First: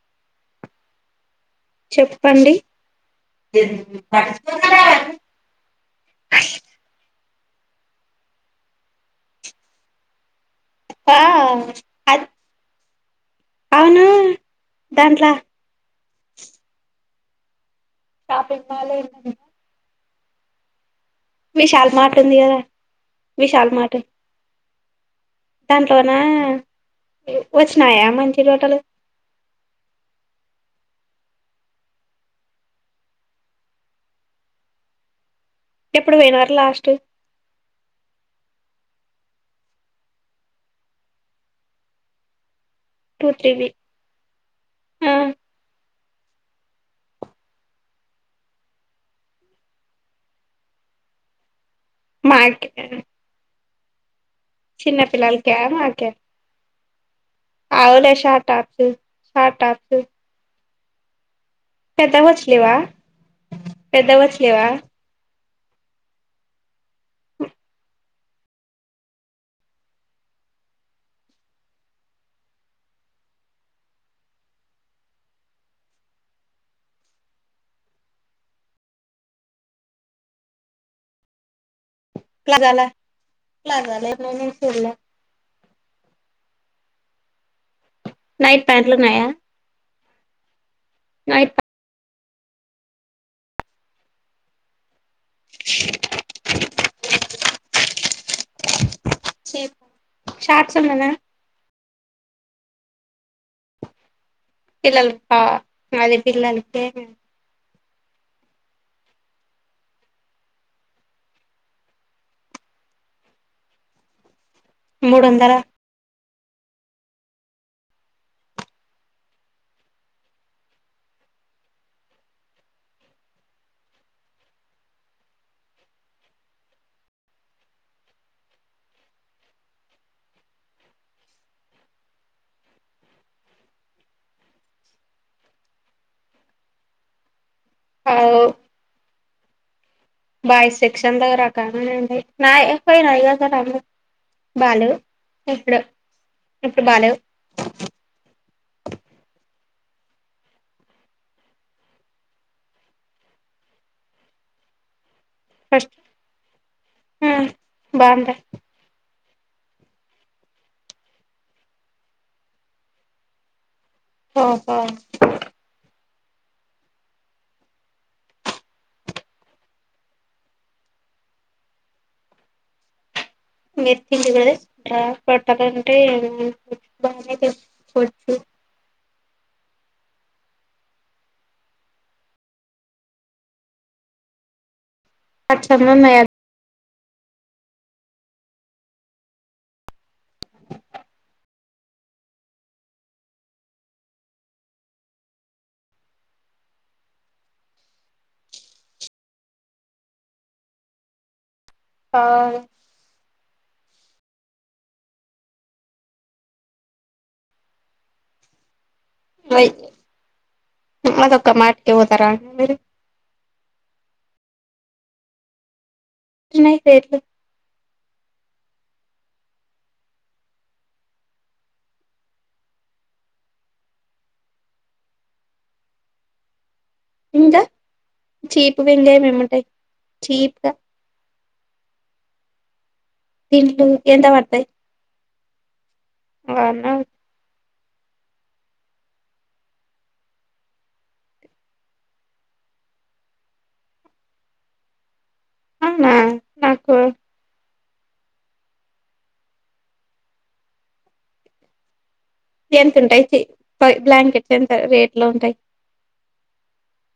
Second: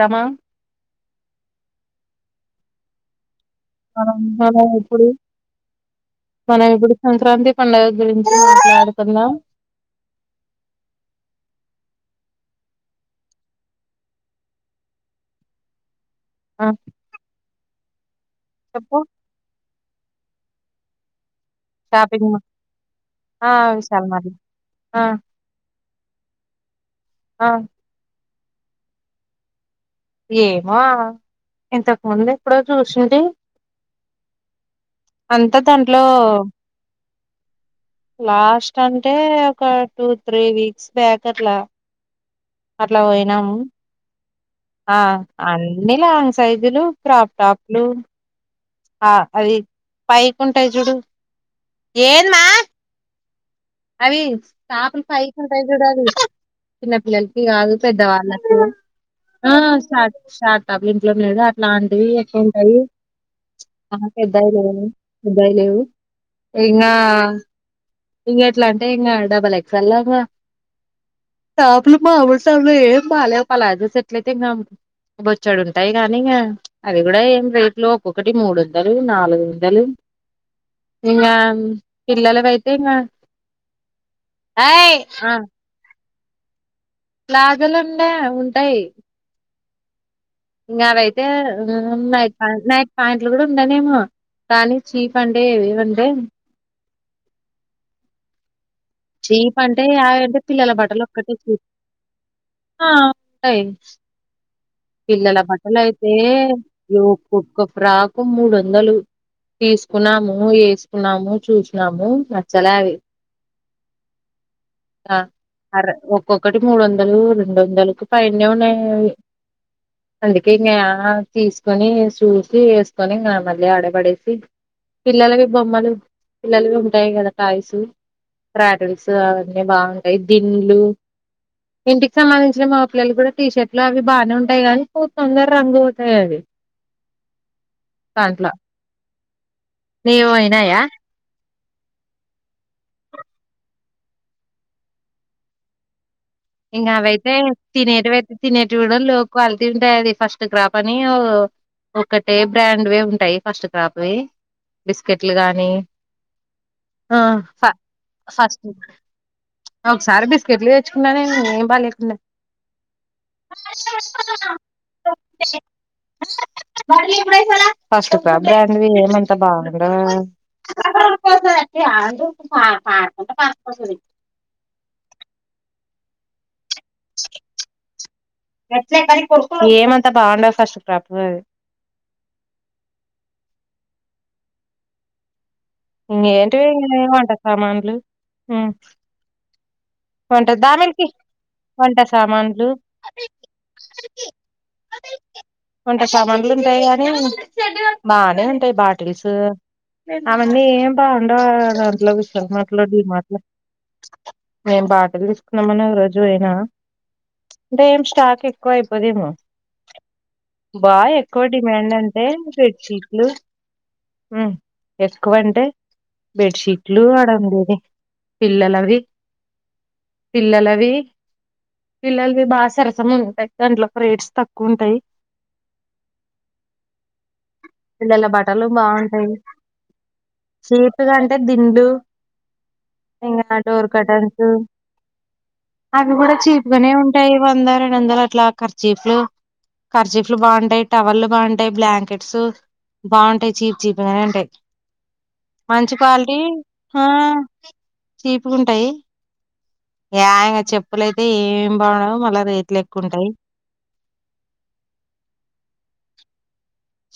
రమా చెప్పండి ఆ మనం ఇప్పుడు మనం ఇప్పుడు సం సుక్రాంతి పండగ గురించిడుతున్నా ఆ అది అవును దాంట్లో ఆ షాపింగ్ మాల్ చెప్పు ఎ విశాల షాపింగ్ మార్టందిద మాల్, ఆ విశాల మార్ట విశాల్ మార్ట్ ఆ దాంట్లోన ఆ వచ్చినాయా మంచి టోటలు ఏమో ఇంతకు ముందు ఎక్కడో చూసిడి అంతా దాంట్లో ఎప్పుడు పోయినారు లాస్ట్ లాస్ట్ అంటే ఒక టూ త్రీ వీక్స్ బ్యాక్ అట్లా అట్లా టూ త్రీ పోయినాము వీక్ ఆ అన్ని లాంగ్ సైజులు క్రాప్ టాప్లు ఆ అది పైకింటాయి చూడు ఏందమ్మా మాక అవి తపులు పైకి పిల్లలకా ఉంటాయి చూడలి మాకే చిన్న పిల్లలు కాదు అవులే షార్ట్ పెద్దవాళ్ళకి టాప్స్ షార్ట్ ఆష టాప్స్ షార్టాబ్ ఇంట్లోనేదు లాంటివి పెద్దగా ఎక్కడ వచ్చలేవా ఉంటాయి ఆ పెద్దగా పెద్దయి వచ్చలేవా ర ఎద లే ఎకా ఇంకా ఎట్లా అంటే ఇంకా డబల్ ఎక్సల్ గా పులు మామూలు స్పులు ఏం బాలేవు అలాజ స ఎట్ల అయితే కాము బొచ్చాడు ఉంటాయి కాని ఇంకా అది కూడా ఏం రేట్ లో ఒక్కొక్కటి మూడు వందలు నాలుగు వందలు ఇంకా పిల్లలకియితే ఇంకా ఇలా అలన్నషలే ప్లాజలుండ నైట్ ఉంటాయి ప్యాంట్లు ఉన్నాయా ఇంకా అవైతే నైట్ నైట్ నైట్ ప్యాంట్లు కూడా ఉండనే ఏమో కానీ చీప అండే ఏవ వండే చీప్ అంటే యావంటే పిల్లల షార్ట్స్ బట్టలు ఉన్నానా ఒక్కటే చీప్ యి పిల్లలు పిల్లల ఆ బట్టల అయితే అది పిల్లలకి ఒక్కప్పు రాకు మూడు వందలు తీసుకున్నాము వేసుకున్నాము చూసినము నచ్చలేవి మూడు వందల అరఓకే ఒక్కొక్కటి మూడు వందలు రెండు వందలకు పనే ఉన్నాయి అందుకే ఇంకా తీసుకొని చూసి వేసుకొని ఇంకా మళ్ళీ ఆడబడేసి పిల్లలవి బొమ్మలు పిల్లలువి ఉంటాయి కదా కాయసు ట్రాటిల్స్ అవన్నీ బాగుంటాయి దింలు ఇంటికి సంబంధించిన మాపిల్లలు కూడా టీషర్ట్లు అవి బాగానే ఉయి ఉంటాయి కానీ పో తొందర రంగు అతాయి అది థ్యాక్లా బైస్ సెక్క్షన్ దగ్గర నండి నా ఎపోయినాయి కద రామ్ము బాలు ఎప్పుడ ఇంకా అవైతే తినేటీవయితే తినేవి కూడా లోక్వళ తింటాయి అది ఫస్ట్ క్రాప అనిఓ ఒకటే బ్రాండ్వి ఉంటాయి ఫస్ట్ క్రాప్వి బిస్ పకెట్లు గానీ ఫస్ట్ ఉమ్ ఫ బాగుంటాయి ఫస్ట్ ఒకసారి బిస్కెట్లు తెచ్చుకున్నా నేను ఏం బాగాలేకుండా ఓహో ఫస్ట్ బ్రాండ్వి ఏమంతా బాగుందా అ మర్ తిీ చ పంట బ ప ఏమంతా బాగుండదు ఫస్ట్ ప్ర్రాప్ అది స సన్నాన్నాయా ఏమంట సామాన్లు వంట దామకి వంట సామాన్లు అదే వంట సమాన్లు ఉంటాయి కాని బానే ఉంటాయి బాటిల్స్ అవన్నీ ఏం బాగుండవు దాంట్లో ఆ విశాల్ మాట్లో మాటలో మేం బాటలు తీసుకున్నామని ఒక రోజు అయినా అంటే ఏ స్టాక్ ఎక్కువ అయిపో సదేమ బా ఎక్కువ అదొక్క మాటకి డిమాండ్ అంటే పోతారా మీరు బెడ్షీట్లు ఎక్కువంటే ఉన్నాయి బెడ్షీట్లు రేట్లు ఆడండిని పిల్లలవి పిల్లలవి పిల్లలవి బాగా సరసం ఉంటాయి దాంట్లో ఒక రేట్స్ తక్కువ ఉంటాయి ఇంకా పిల్లల బట్టలు చీపుగా బాగుంటాయి ఇంకేమేమి ఉంటాయి చీప్గా చేపు కంటే దిండు ఎంగా టడోర్ కటర్ పట్టే అవి కూడా చీప్గానే ఉంటాయి వంద రెండు వందలు అట్లా ఖర్చీపులు కఖర్చీపులు బాగుంటాయి టవళ్ళుబాగుంటాయి బ్లాంకెట్స్ బాగుంటాయి చీప్ చీప్గానే ఉంటాయి మంచి అవునా క్వాలిటీ నాకు ఆ చీపుగా ఉంటాయి ఏయంగా చెప్పులయితే ఏమిమి బాడంవు ఎంత ఉంటాయి బ్లాంకెట్స్ ఎంత రేట్ లో ఉంటాయి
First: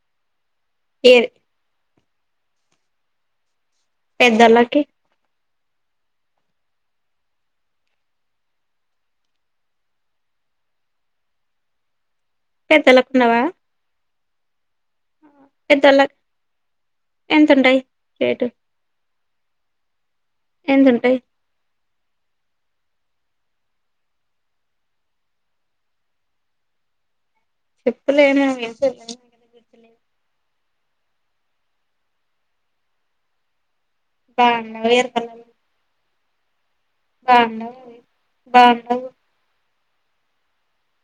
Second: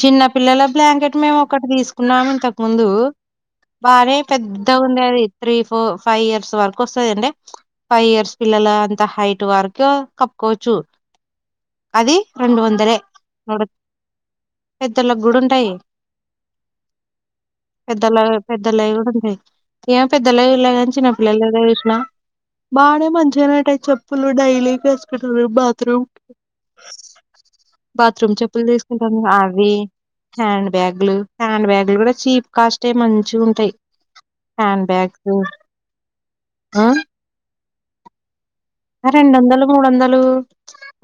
చిన్న పిల్లల బ్లాంకెట్ ఏది మేము ఒకటి తీసుకున్నాం ఇంతకు ముందు బానే పెద్ద పెద్దోళ్ళకి ఉండే అది త్రీ ఫోర్ ఫైవ్ ఇయర్స్ వరకు వస్తందిండి ఫైవ్ ఇయర్స్ పిల్లల అంత హైట్ వరకు కోచూ అది రెండు వందర పెద్దోళ్ళకి ఉండవా నడ పెద్దలకు కూడా ఉంటాయి పెద్దోళ్ళకి ఎంతుంటాయి పెద్దల రేటు పెద్దలువి కూడా ఉంటాయి ఏం పెద్దల ఇళ్ళగా చిన్న ఎంతుంటాయి పిల్ల ఏద వష్ిన బాగానే మంచిగానే ఉట్టాయి చెప్పులు డైలీకి వేసుకుంటారు బాత్రూమ్ బాథరూమ్ చెప్పులేమో పుల్ ఆ హ్యాండ్ బ్యాగ్లు హ్యాండ్ బ్యాగలు కూడా చీప్ కాస్ట్ మంచి ఉంటాయి హ్యాండ్ బాగుండవు బ్యాగ్ లు ఎరుకలవి రెండు [unintelligible] వందలు మూడు వందలు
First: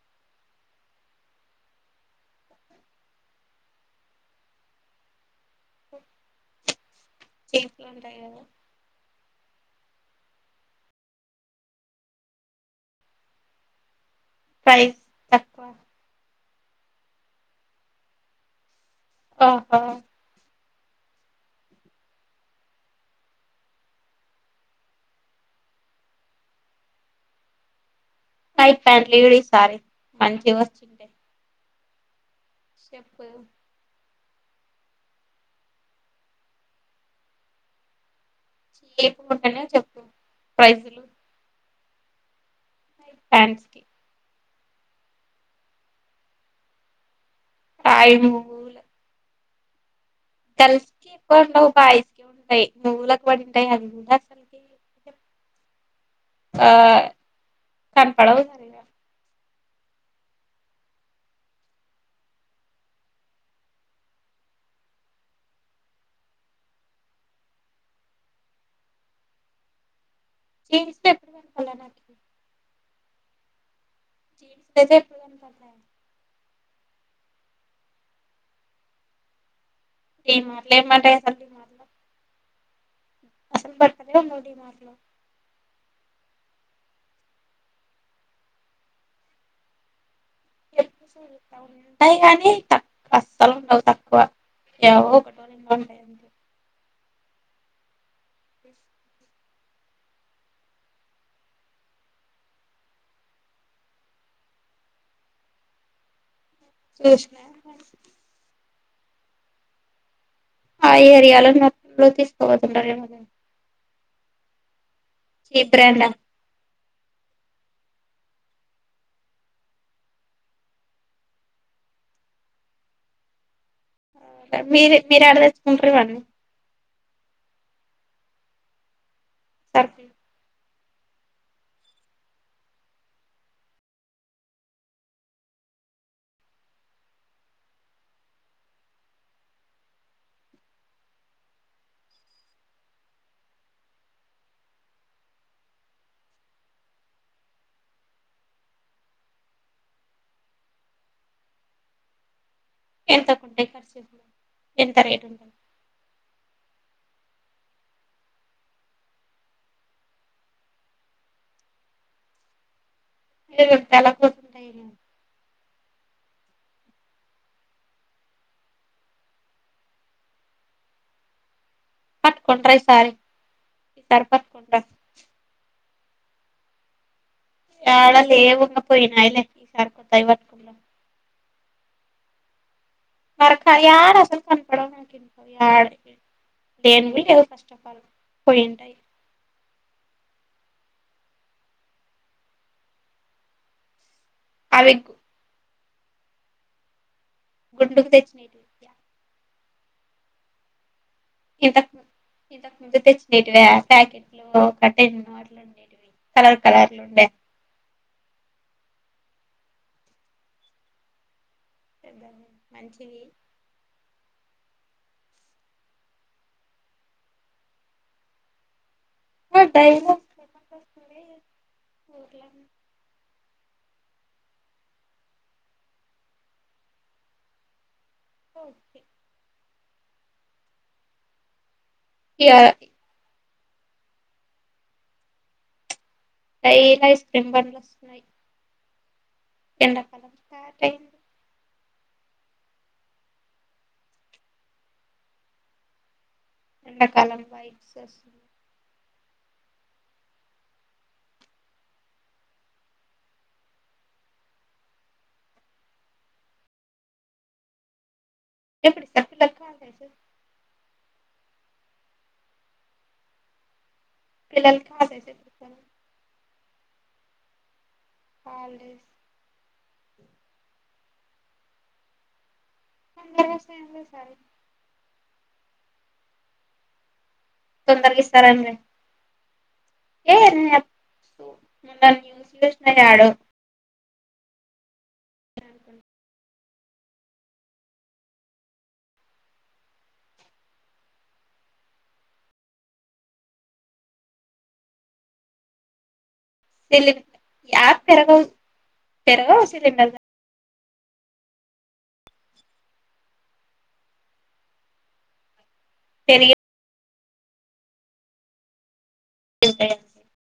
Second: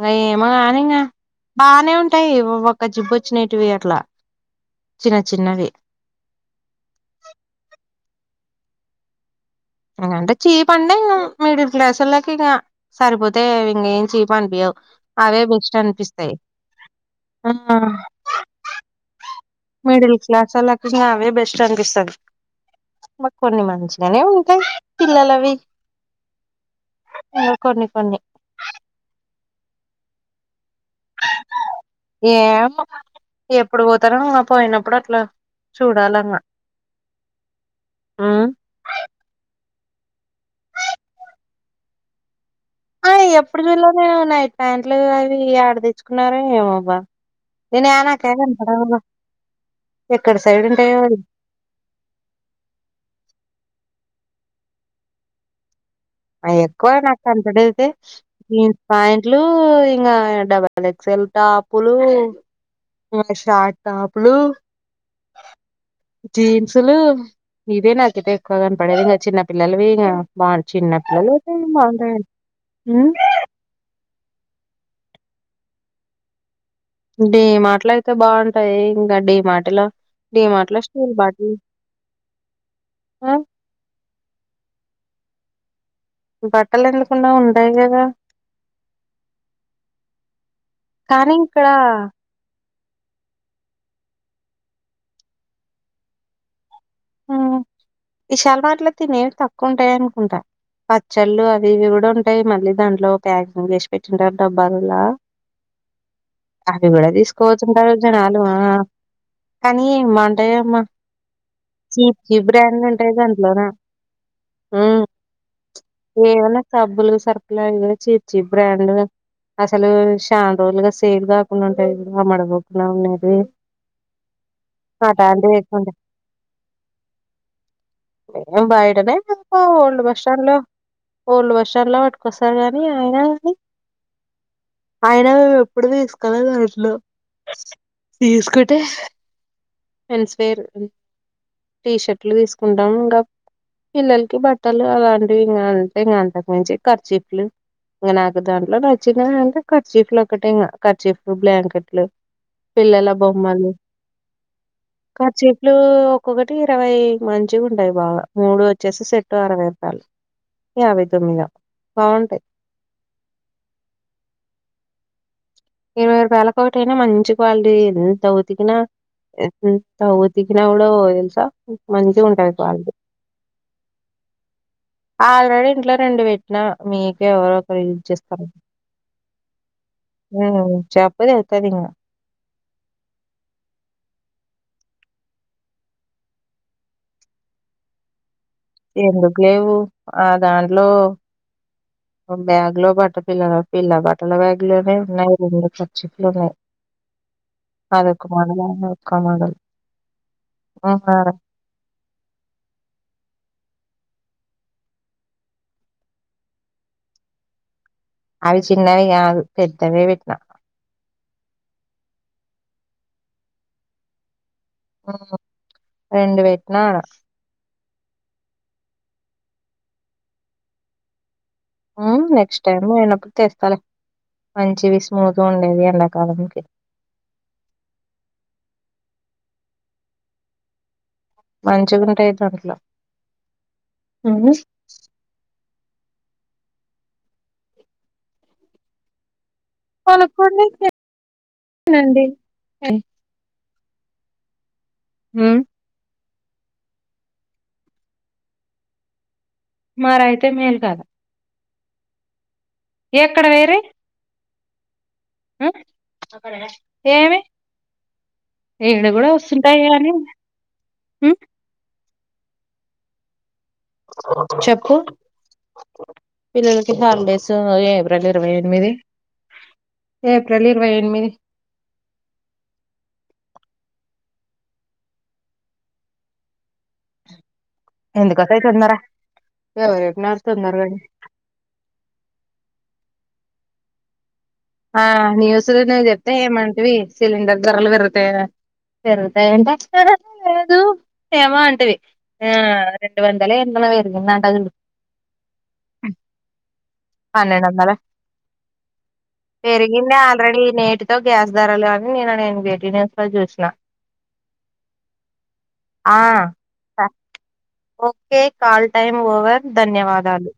అ ఏమ కాని ఇంకా బానే ఉంటాయి ఒక జిప్ వచ్చినేటివి అట్లా చిన్న చిన్నవి [unintelligible] ఉంటాయి కదా ఎకంటే చీప అడి ఇంకా మ మీడిల్ క్లాస్లకి ఇంకా సరిపోతే ఇంకాం చీప్ ని బి ప్రైస్ అవే తక్కువ బెస్ట్ అనిపిస్తాయి ఓహో మిడిల్ క్లాస్ వాళ్లకి నావే బెస్ట్ అనిపిస్తుంది మాకు కొన్ని మంచిగానే ఉంటాయి పిల్లలవి కొన్ని కొన్ని అ పన్లీ వ సారి మంచించి వస్ చింట ఏం ఎప్పుడు అత్తరంగా పోయినప్పుడు అట్లా చూడాలంగా చేపు ఉంటనే చెప్తా ప్రైజ్లు ఆ ఎప్పుడు ప్యాంట్స్ కి చూల్లో నేను నైట్ ప్యాంట్లు అవి ఆడ తెచ్చుకున్నార ఏమోబ్బా త న ఆనా అవి కద బ గల్కి ఎవు బాస్ంటయి నూల ఒక పడింటయి అూ [inaudible] ఎక్కువ నాకు అంతడైతే కనపడవు సరిగా పాయింట్లు ఇంకా డబల్ ఎక్స్ల్ టాపులు మ షార్ట్ టప్పుడు జీన్సులు ఇవే నాకతే ఎక్కువ కనపడేది ఇంకా చిన్న పిల్లలవి ఇంకా బాగు జీన్స్ ఎప్పుడు చిన్నపిిల్లలు కనపడలే నాకు బాగుంటాయండి ఎప్పుడు డీ మాటలు అయితే బాగుంటాయి ఇంకా డీ మాటిలో నేం డిమార్ట్ లో అట్లా స్టలు ఏమంటాయి అసలు బటి డిమార్ట్ లో అసలు బర్తనే మూడి మట్లో బట్టలు ఎళ్కుండా ఉండయి కదా కానీ ఇక్కడ ఉంటాయి కాగానీ ఎ అస్సలు ఉండవు తక్కువ ఎవో ఒక ఉంటయి ఈశాలమట్ల తిినేమి తక్కువ ఉంటాయి అనుకుంటా పచ్చళ్ళు అవి ఇవి కూడా ఉంటాయి మళ్ళీ దాంట్లో ప్యాకింగ్ చేసి పెట్టింటారు డబ్బాలులా అవి కూడా చూసిన తీసుకోవచ్చుంటారు జనాలు కానీ మంట ఆ ఏరియాాల ఇ బ్రాండ్ ఉంటాయి దాంట్లోనా సిబ్రనా సబ్బులు సర్కులా చీర్చీ బ్రాండ్గా అసలు శాంత రోజులుగా సేడ్ కాకుండా ఉంటాయి ఆమ్మడ పోకుండా ఉండది మీరు మీరు ఆడ తెచ్చుకుంటారు ఇవీ ఏ బైడనే సరుకులు ఓల్డ్ బస్ స్టాలో ఓళ వర్షన్లా పట్టుకొస్తారు గానీ అయనా కానీ ఆయన మే ఎప్పుడు తీసుకెల దానింట్లో తీసుకుటే ఇన్స్పైర్ టీషర్ట్లు తీసుకుంటాం ఇంకా పిల్లలకి బట్టలు అలాంటివి ఇకా అంటే ఇంకా అంతకు మించంచి ఖర్చీపులు ఇంక నాకు దాంట్లో నచ్చిన అంటే కర్చీఫ్లు ఒకటిే ఇంకా కర్చీఫ్లు బ్లాంకెట్లు పిల్లల ఎంతకుంటాయి బొమ్మలు ఖర్చులు ఎంత రేటు కార్చేపులు ఒక్కొక్కటి ఇరవై మంచిగా ఉండయి బాగా మూడు వచ్చేసి సెట్టు అరవై రూపాయలు ఈ అ వి తమిలా బావుంటాయి అ ఎలా కోసంంటయ ఇరవైపాయలలకు ఒకటిైనా మంచి క్వాలిటీ ఎౌతికిిన ఎత ఉతికిన ఫోవు మంచి ఉంటంది పట్టుకుంటార వాళ ఈసారి ఈసారి పట్టుకుంటార ఆల్రెడీ ఇంట్లో ఫ్రెండ్ పెట్టి మీకు ఎవరో ఒకరు యూజ్ చళ చేస్తారు లేవుంగా పోయినాయి సార్కుతా ఇవాట్ ఆ చెప్పు తెగుతది ఇంకా మరక్క యాడ అసలు కనపడవ్ [unintelligible] ఏంటి ఫస్ట్ఫ ఆల్ పోయింటాయి ఎందుకు లేవు ఆ దాంట్లో బ్యాగ్ లో పట్ట పిల్లలు పిల్ల బట్ట కట్టల బ్యాగ్ లోనే అవి ఉన్నాయి రెండు కర్చీప్లు ఉన్నాయి గుండుకు అదొక్క తెచ్చినటివి మోడల్ అద్దొక్కా మోడల్ ఆ ఆ ఇంతకు ము ఇంతకు ముందు తెచ్చినటీవా ప్యాకెట్లు ఒకటె మోడల్ కలర్ కలర్లు ఉండ అవి చిన్నవి కాదు పెద్దవే పెట్టినా పెద్దవ మంచివి ఉమ్ రెండు పెట్టిన ఆడ మళ్ళీ డైలీ [unintelligible] ఉమ్ ఊర్ల నెక్స్ట్ టైమ్ నేనొకటి తెస్తాలే మంచివి స్మూత్గా ఉండేది ఎండాకాలంకి ఓకే మంచిగుంటయి ఇగ దాంట్లో డైలీ ఐస్క్రీమ్ బండిలు వస్తున్నాయి ఎండాకాలం స్టార్ట్ కొనుకునేకి అయింది అండి ఉమ్ ఎండకాలంలో ఐస్ వస్తున్నాయి మరయితే మేల్ కదా ఎక్కడ పేరీ ఉమ్ ఏమి ఇడ ఎప్పుడు కూడా ఇస్తారు పిల్లలకి వస్తుంటాయి కానీ హాలిడేస్ ఉమ్ పిల్లలకి చెప్పు హాలిడేస్ ఎప్పుడు ఇస్తారు పిల్లలకి హాలిడేస్ లేవ్ ప్రజరు ఎనిమిది హాలిడేస్ ఏప్రిల్ ఇరవై ఎనిమిది పండగ వస్తుంటాయండి ఈసారి తొందరకి ఎందుకు వస్తాయి ఇస్తారండి తొందర ఎవరు అంటే చెప్పినారు నేను తొందరగా అని ఎపు నిన్న న్యూస్ లో చూసినండి యాడో ఆ న్యూస్ వినది చెప్తే ఏమంటవి సిలిండర్ ధరలు పెరుతాయి కదా పెరుగుతాయి అంటే ఆహా లేదు ఏమో అంటివి ఆ రెండ వందల్లో ఎంతో పెరిగిందట చూడు సిలిండర్ యా పన్నెండవందల పెరగవు పెరగవు సిలిండర్ పెరుగిన్ది ఆల్రెడీ నే టితో గ్యాస్ ధరలు అని నిన్న నేను వేటి న్యూస్ లో చూసిన ఆ పెరిగే ఓకే కల్ టైమ్ మూవోవర్ ఉంటాయి ధన్యవాదాలు